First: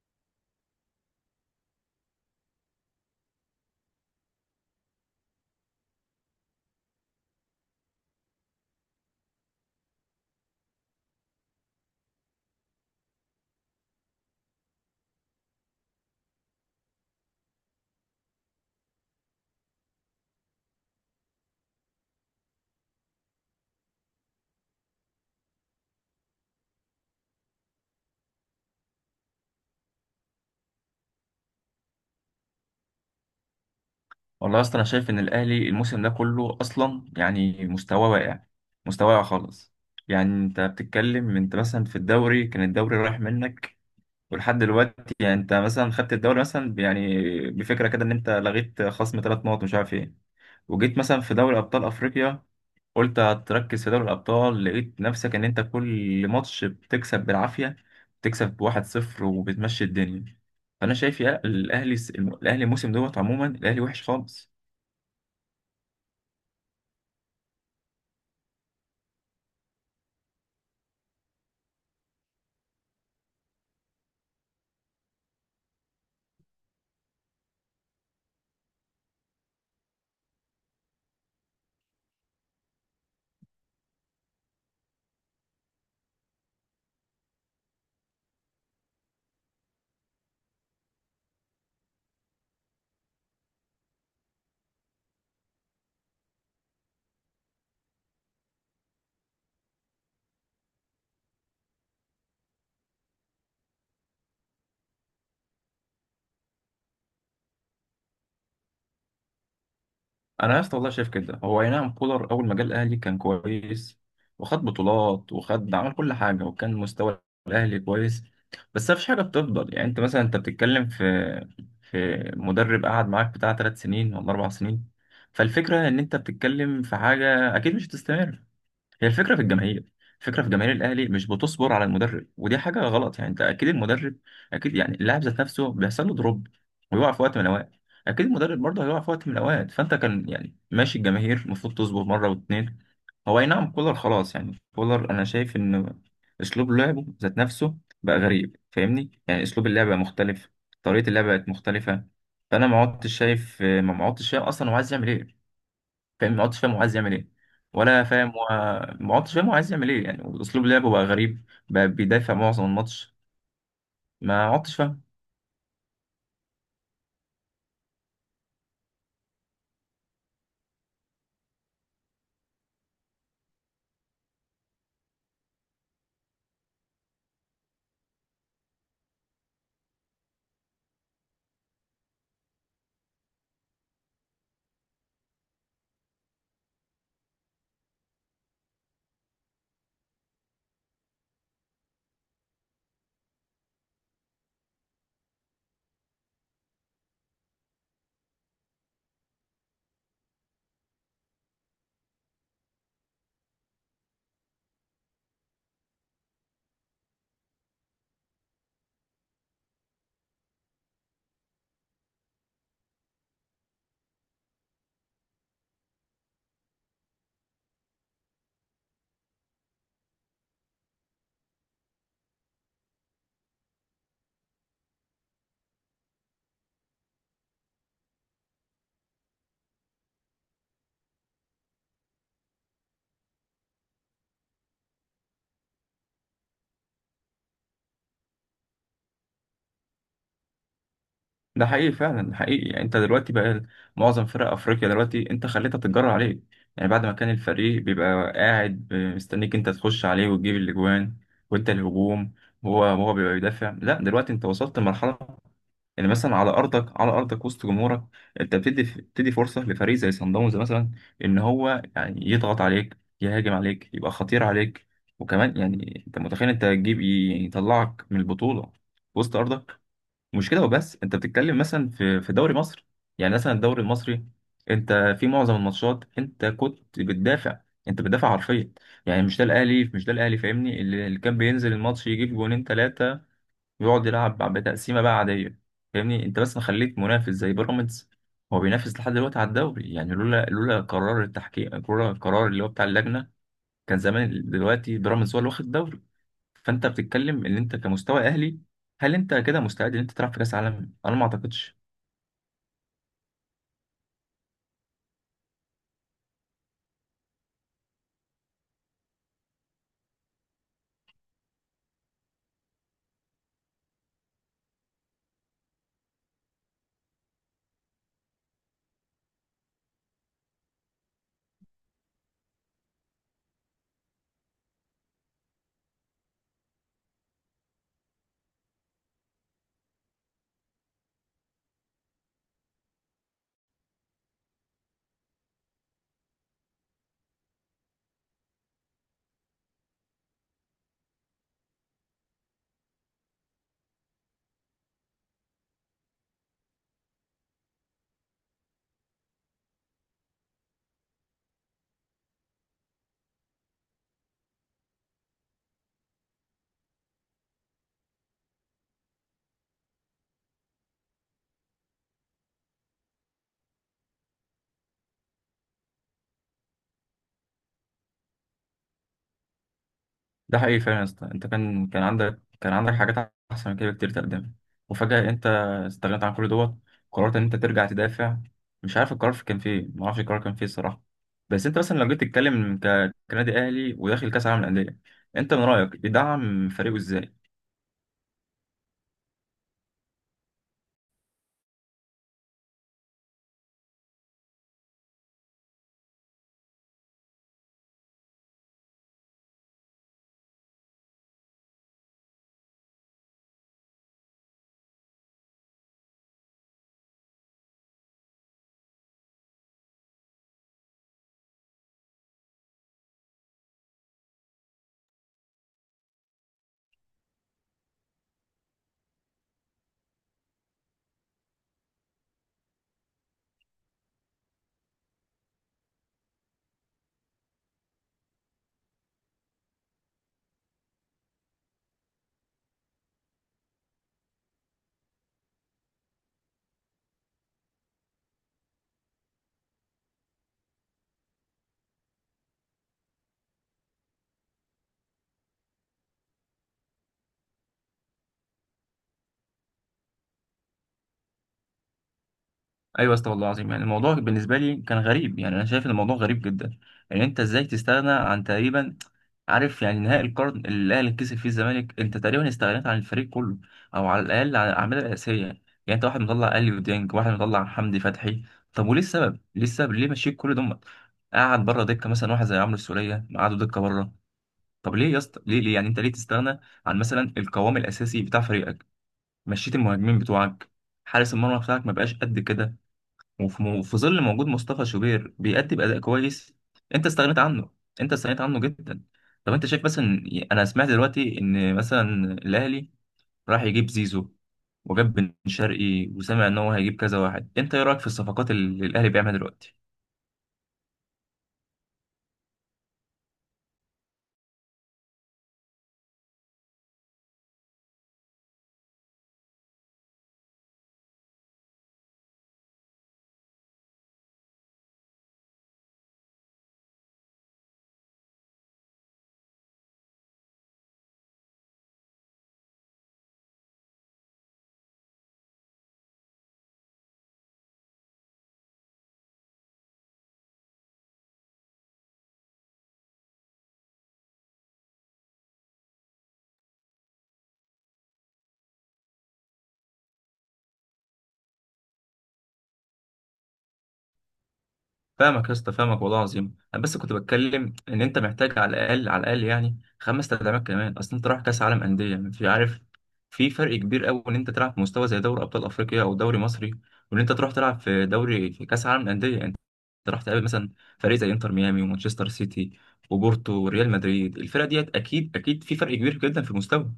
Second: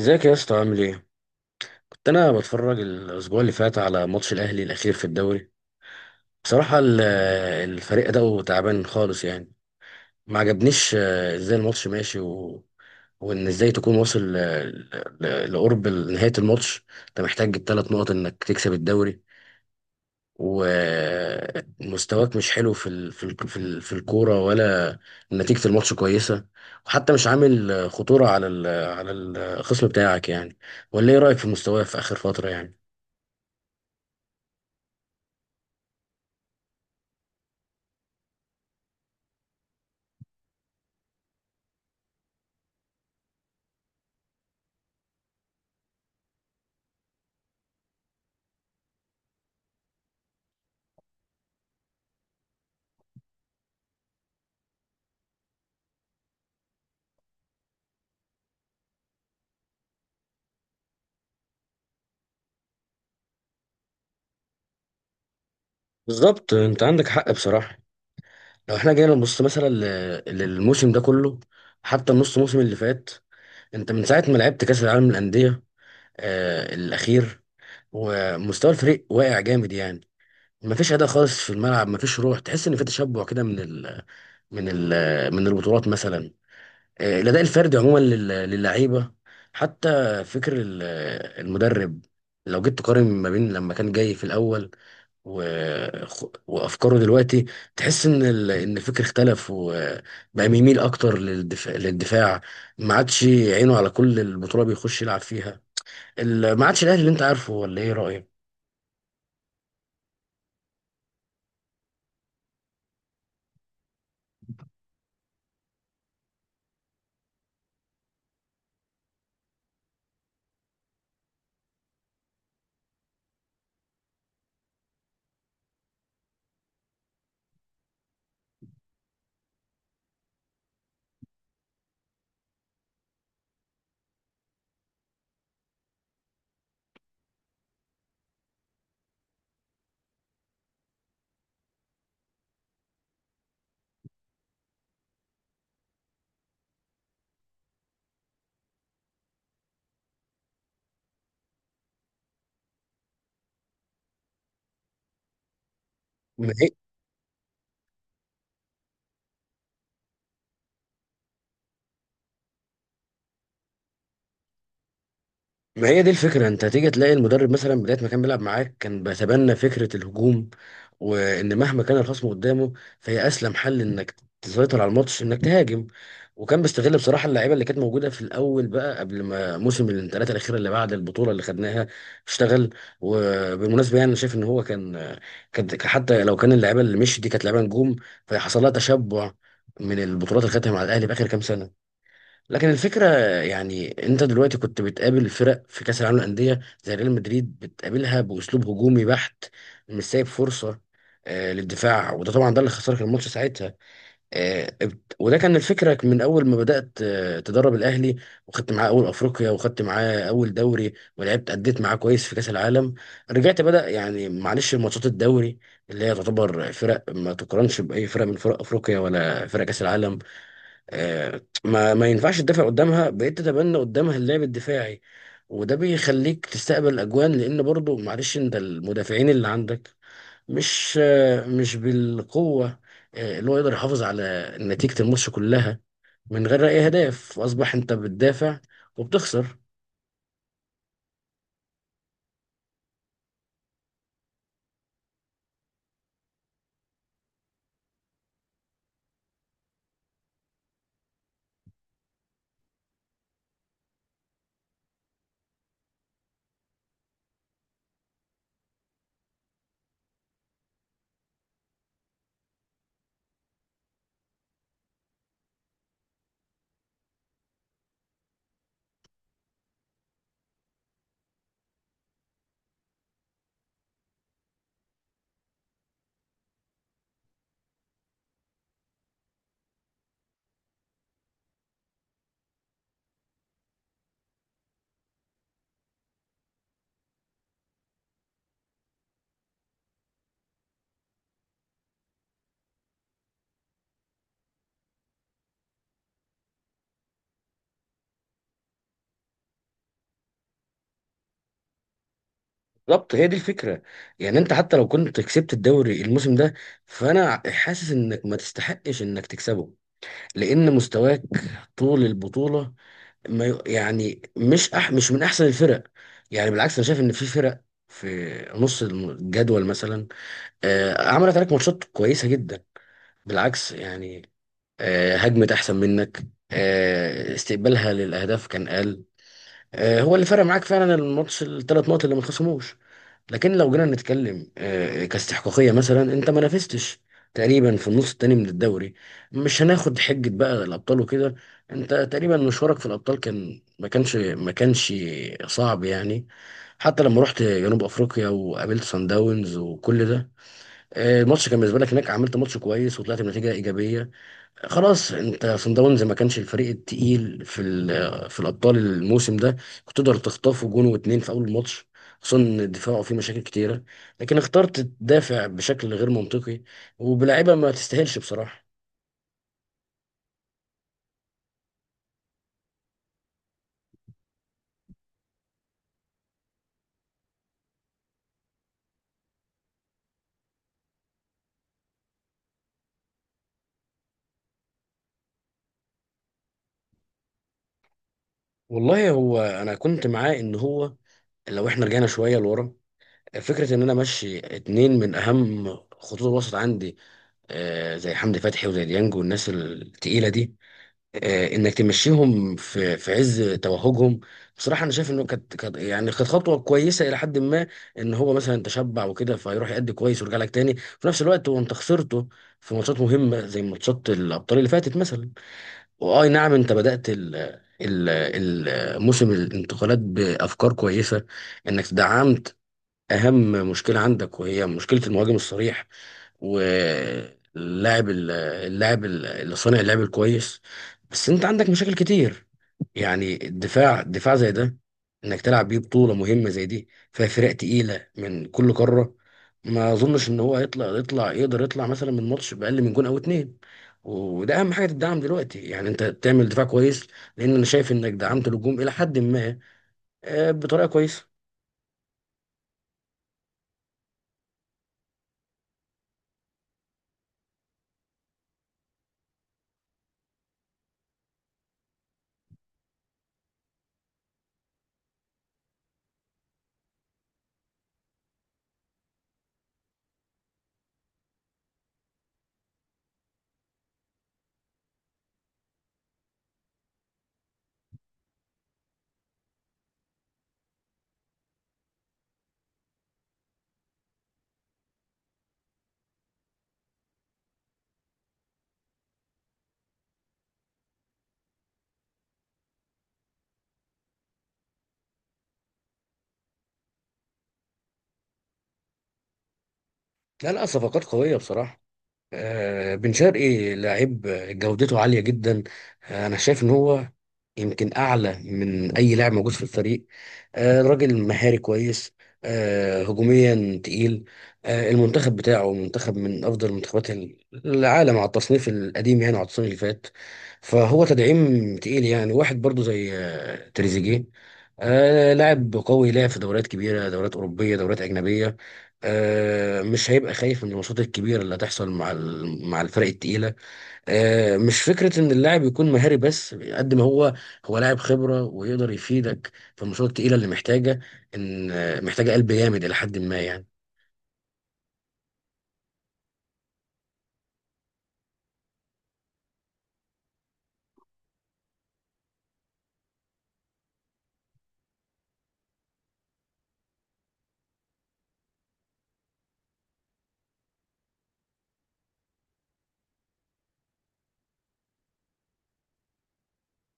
ازيك يا اسطى؟ عامل ايه؟ كنت انا بتفرج الاسبوع اللي فات على ماتش الاهلي الاخير في الدوري. بصراحة الفريق ده تعبان خالص يعني. ما عجبنيش، ازاي الماتش ماشي، وان ازاي تكون واصل، لقرب نهاية الماتش. انت محتاج الثلاث نقط انك تكسب الدوري، ومستواك مش حلو في الكورة، ولا نتيجة الماتش كويسة. وحتى مش عامل خطورة على الخصم بتاعك يعني. ولا ايه رأيك في مستواه في آخر فترة يعني؟ والله اصلا انا شايف ان الاهلي الموسم ده كله اصلا يعني مستواه واقع. مستواه واقع خالص. يعني انت بتتكلم، انت مثلا في الدوري كان الدوري رايح منك. ولحد دلوقتي يعني انت مثلا خدت الدوري مثلا بفكره كده ان انت لغيت خصم 3 نقط مش عارف ايه. وجيت مثلا في دوري ابطال افريقيا، قلت هتركز في دوري الابطال، لقيت نفسك ان انت كل ماتش بتكسب بالعافيه. بتكسب بواحد صفر وبتمشي الدنيا. فانا شايف يا الاهلي، الاهلي الموسم دوت عموما الاهلي وحش خالص. بالظبط، انت عندك حق بصراحه. لو احنا جينا نبص مثلا للموسم ده كله، حتى النص موسم اللي فات. انت من ساعه ما لعبت كاس العالم للانديه الاخير، ومستوى الفريق واقع جامد يعني. مفيش اداء خالص في الملعب، مفيش روح. تحس ان في تشبع كده من ال من البطولات مثلا. الاداء الفردي عموما للعيبه حتى. فكر المدرب، لو جيت تقارن ما بين لما كان جاي في الاول و... وافكاره دلوقتي، تحس ان الفكر اختلف، وبقى بيميل اكتر للدفاع. ما عادش عينه على كل البطوله بيخش يلعب فيها. ما عادش الاهلي اللي انت عارفه، ولا ايه رايك؟ انا يا اسطى والله شايف كده، هو اي نعم كولر اول ما جه الاهلي كان كويس، وخد بطولات وخد عمل كل حاجه، وكان مستوى الاهلي كويس. بس مفيش حاجه بتفضل، يعني انت مثلا انت بتتكلم في مدرب قعد معاك بتاع 3 سنين ولا 4 سنين. فالفكره ان انت بتتكلم في حاجه اكيد مش هتستمر. هي الفكرة في الجماهير، الفكرة في جماهير الأهلي مش بتصبر على المدرب، ودي حاجة غلط. يعني أنت أكيد المدرب، أكيد يعني اللاعب ذات نفسه بيحصل له دروب، ويقع في وقت من الأوقات. أكيد المدرب برضه هيقع في وقت من الأوقات، فأنت كان يعني ماشي، الجماهير المفروض تصبر مرة واتنين. هو أي نعم كولر خلاص، يعني كولر أنا شايف إن أسلوب لعبه ذات نفسه بقى غريب. فاهمني؟ يعني أسلوب اللعب بقى مختلف، طريقة اللعب بقت مختلفة. فأنا ما عدتش شايف، ما عدتش شايف أصلا هو عايز يعمل إيه. فاهم، ما عدتش فاهم هو عايز يعمل ايه، ولا فاهم هو، ما عدتش فاهم هو عايز يعمل ايه. يعني اسلوب لعبه بقى غريب، بقى بيدافع معظم الماتش، ما عدتش فاهم. ما هي دي الفكرة. انت تيجي تلاقي المدرب مثلا بداية ما كان بيلعب معاك كان بيتبنى فكرة الهجوم، وان مهما كان الخصم قدامه، فهي اسلم حل انك تسيطر على الماتش انك تهاجم. وكان بيستغل بصراحة اللعيبة اللي كانت موجودة في الأول، بقى قبل ما موسم الانتقالات الأخيرة اللي بعد البطولة اللي خدناها اشتغل. وبالمناسبة يعني أنا شايف إن هو كان، كان حتى لو كان اللعيبة اللي مشيت دي كانت لعيبة نجوم، فحصل لها تشبع من البطولات اللي خدتها مع الأهلي في آخر كام سنة. لكن الفكرة، يعني انت دلوقتي كنت بتقابل فرق في كأس العالم للأندية زي ريال مدريد بتقابلها بأسلوب هجومي بحت، مش سايب فرصة للدفاع. وده طبعا ده اللي خسرك الماتش ساعتها. وده كان الفكرة من أول ما بدأت تدرب الأهلي، وخدت معاه أول أفريقيا، وخدت معاه أول دوري، ولعبت أديت معاه كويس في كأس العالم. رجعت بدأ يعني معلش ماتشات الدوري، اللي هي تعتبر فرق ما تقارنش بأي فرق من فرق أفريقيا ولا فرق كأس العالم. ما ينفعش تدافع قدامها، بقيت تتبنى قدامها اللعب الدفاعي، وده بيخليك تستقبل اجوان. لان برضو معلش انت المدافعين اللي عندك مش، مش بالقوه، اللي هو يقدر يحافظ على نتيجه الماتش كلها من غير اي هدف، واصبح انت بتدافع وبتخسر. ده حقيقي فعلا، ده حقيقي. يعني انت دلوقتي بقى معظم فرق افريقيا دلوقتي انت خليتها تتجرى عليك. يعني بعد ما كان الفريق بيبقى قاعد مستنيك انت تخش عليه وتجيب الاجوان وانت الهجوم، وهو بيبقى بيدافع. لا، دلوقتي انت وصلت لمرحله يعني مثلا على ارضك، على ارضك وسط جمهورك، انت بتدي فرصه لفريق زي صن داونز مثلا ان هو يعني يضغط عليك، يهاجم عليك، يبقى خطير عليك. وكمان يعني انت متخيل انت تجيب، يطلعك من البطوله وسط ارضك. مش كده وبس، انت بتتكلم مثلا في دوري مصر، يعني مثلا الدوري المصري، انت في معظم الماتشات انت كنت بتدافع. انت بتدافع حرفيا. يعني مش ده الاهلي، مش ده الاهلي. فاهمني؟ اللي كان بينزل الماتش يجيب جونين ثلاثه، يقعد يلعب بتقسيمه بقى عاديه. فاهمني؟ انت بس مخليك منافس زي بيراميدز. هو بينافس لحد دلوقتي على الدوري، يعني لولا قرار التحكيم، لولا القرار اللي هو بتاع اللجنه كان زمان دلوقتي بيراميدز هو اللي واخد الدوري. فانت بتتكلم ان انت كمستوى اهلي، هل انت كده مستعد ان انت تلعب في كاس عالم؟ انا ما اعتقدش. بالظبط، هي دي الفكره. يعني انت حتى لو كنت كسبت الدوري الموسم ده، فانا حاسس انك ما تستحقش انك تكسبه. لان مستواك طول البطوله ما ي- يعني مش من احسن الفرق. يعني بالعكس، انا شايف ان في فرق في نص الجدول مثلا عملت عليك ماتشات كويسه جدا. بالعكس يعني، هجمت احسن منك، استقبالها للاهداف كان اقل. هو اللي فرق معاك فعلا الماتش الثلاث نقط اللي ما اتخصموش. لكن لو جينا نتكلم كاستحقاقيه مثلا انت ما نافستش تقريبا في النص التاني من الدوري. مش هناخد حجه بقى الابطال وكده. انت تقريبا مشوارك في الابطال كان، ما كانش صعب يعني. حتى لما رحت جنوب افريقيا وقابلت سان داونز وكل ده، الماتش كان بالنسبه لك هناك عملت ماتش كويس وطلعت بنتيجه ايجابيه. خلاص، انت صن داونز ما كانش الفريق التقيل في الابطال الموسم ده. كنت تقدر تخطفه جون واتنين في اول الماتش، خصوصا ان دفاعه فيه مشاكل كتيره. لكن اخترت تدافع بشكل غير منطقي، وبلاعيبه ما تستاهلش بصراحه. ده حقيقي فعلا يا اسطى، انت كان، كان عندك، كان عندك حاجات احسن من كده كتير تقدمها، وفجأة انت استغنيت عن كل دوت. قررت ان انت ترجع تدافع. مش عارف القرار كان فيه ايه، ما اعرفش القرار كان فيه الصراحة. بس انت مثلا لو جيت تتكلم كنادي اهلي وداخل كاس العالم للأندية، انت من رأيك يدعم فريقه ازاي؟ والله هو انا كنت معاه ان هو لو احنا رجعنا شويه لورا، فكره ان انا امشي اتنين من اهم خطوط الوسط عندي، زي حمدي فتحي وزي ديانج والناس التقيله دي، انك تمشيهم في عز توهجهم. بصراحه انا شايف انه يعني كانت خطوه كويسه الى حد ما. ان هو مثلا تشبع وكده فيروح يأدي كويس ويرجع لك تاني، في نفس الوقت وانت خسرته في ماتشات مهمه زي ماتشات الابطال اللي فاتت مثلا. واي نعم، انت بدأت ال- موسم الانتقالات بافكار كويسه، انك دعمت اهم مشكله عندك وهي مشكله المهاجم الصريح، واللاعب اللي صانع اللعب الكويس. بس انت عندك مشاكل كتير. يعني الدفاع، دفاع زي ده، انك تلعب بيه بطوله مهمه زي دي فيها فرق تقيله من كل قاره، ما اظنش ان هو يطلع يطلع يقدر يطلع مثلا من ماتش باقل من جون او اتنين. وده اهم حاجه تدعم دلوقتي، يعني انت تعمل دفاع كويس، لان انا شايف انك دعمت الهجوم الى حد ما بطريقه كويسه. ايوه يا اسطى والله العظيم، يعني الموضوع بالنسبه لي كان غريب. يعني انا شايف ان الموضوع غريب جدا. يعني انت ازاي تستغنى عن تقريبا، عارف، يعني نهائي القرن اللي الاهلي كسب فيه الزمالك انت تقريبا استغنيت عن الفريق كله، او على الاقل عن الاعمال الاساسيه. يعني انت واحد مطلع اليو ديانج، واحد مطلع حمدي فتحي. طب وليه السبب؟ ليه السبب؟ ليه مشيت كل دمت؟ قعد بره دكه مثلا واحد زي عمرو السوليه، قعدوا دكه بره. طب ليه يا اسطى؟ ليه ليه يعني؟ انت ليه تستغنى عن مثلا القوام الاساسي بتاع فريقك؟ مشيت المهاجمين بتوعك. حارس المرمى بتاعك ما بقاش قد كده، وفي ظل موجود مصطفى شوبير بيأدي بأداء كويس انت استغنيت عنه. انت استغنيت عنه جدا. طب انت شايف مثلا، انا سمعت دلوقتي ان مثلا الاهلي راح يجيب زيزو، وجاب بن شرقي، وسمع ان هو هيجيب كذا واحد. انت ايه رايك في الصفقات اللي الاهلي بيعملها دلوقتي؟ لا، لا، صفقات قويه بصراحه. بن شرقي لعيب، جودته عالية جدا. أنا شايف إن هو يمكن أعلى من أي لاعب موجود في الفريق. راجل مهاري كويس، هجوميا تقيل. المنتخب بتاعه منتخب من أفضل منتخبات العالم على التصنيف القديم، يعني على التصنيف اللي فات. فهو تدعيم تقيل. يعني واحد برضو زي تريزيجيه، لاعب قوي لعب في دوريات كبيرة، دوريات أوروبية، دوريات أجنبية. مش هيبقى خايف من الماتشات الكبيره اللي هتحصل مع مع الفرق التقيله. مش فكره ان اللاعب يكون مهاري بس، قد ما هو، هو لاعب خبره ويقدر يفيدك في الماتشات التقيله اللي محتاجه ان، محتاجه قلب جامد الى حد ما يعني. فاهمك يا اسطى، فاهمك والله العظيم. انا بس كنت بتكلم ان انت محتاج على الاقل، على الاقل يعني 5 تدعيمات كمان، اصل انت رايح كاس عالم انديه يعني، في عارف، في فرق كبير قوي ان انت تلعب في مستوى زي دوري ابطال افريقيا او دوري مصري، وان انت تروح تلعب في دوري في كاس عالم انديه يعني. انت راح تقابل مثلا فريق زي انتر ميامي ومانشستر سيتي وبورتو وريال مدريد. الفرق ديت اكيد، اكيد في فرق كبير جدا في المستوى.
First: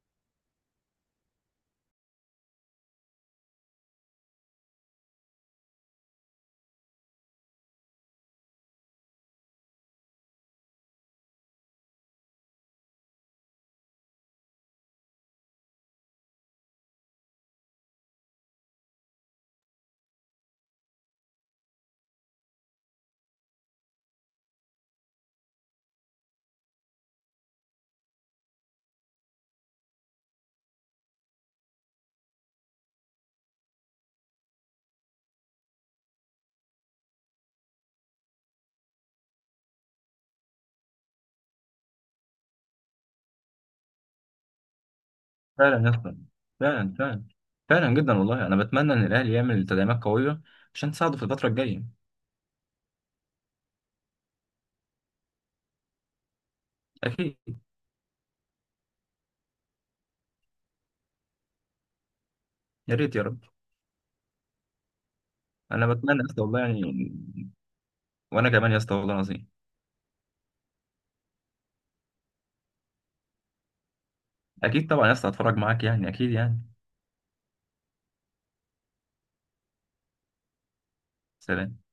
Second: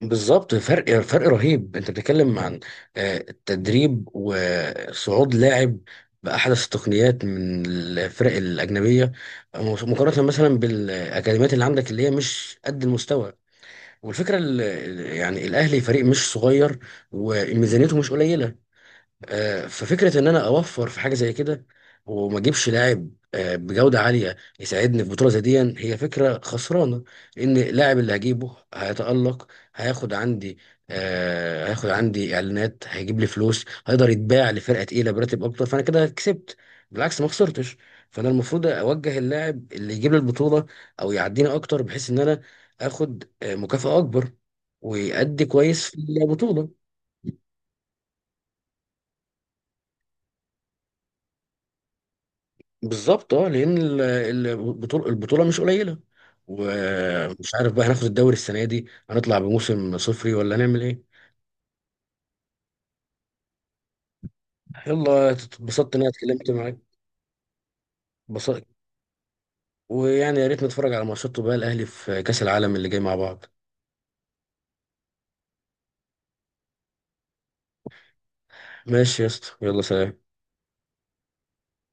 بالظبط، فرق رهيب. انت بتتكلم عن التدريب وصعود لاعب بأحدث التقنيات من الفرق الأجنبية، مقارنة مثلا بالأكاديميات اللي عندك اللي هي مش قد المستوى. والفكره، يعني الاهلي فريق مش صغير، وميزانيته مش قليله. ففكره ان انا اوفر في حاجه زي كده وما اجيبش لاعب بجوده عاليه يساعدني في بطوله زي دي، هي فكره خسرانه. ان اللاعب اللي هجيبه هيتالق، هياخد عندي، هياخد عندي اعلانات، هيجيب لي فلوس، هيقدر يتباع لفرقه تقيله براتب اكتر، فانا كده كسبت، بالعكس ما خسرتش. فانا المفروض اوجه اللاعب اللي يجيب لي البطوله او يعديني اكتر، بحيث ان انا اخد مكافاه اكبر، ويأدي كويس فعلا يا في اسطى، البطوله. فعلا فعلا، فعلا جدا والله. انا بتمنى ان الاهلي يعمل تدعيمات قويه عشان تساعده في الفتره الجايه. بالظبط، اه، لان البطوله مش قليله. ومش اكيد، عارف بقى، هناخد الدوري السنه دي، هنطلع بموسم صفري، ولا هنعمل ايه؟ يا ريت يا رب. يلا، انا اتبسطت ان انا بتمنى يا اسطى اتكلمت والله معاك. يعني. وانا بسط... كمان يا اسطى والله العظيم. ويعني يا ريت نتفرج على ماتشات بقى الاهلي في كاس العالم اللي جاي مع بعض. اكيد طبعا يا اسطى، هتفرج معاك يعني، اكيد يعني. ماشي يا اسطى، يلا، سلام. سلام.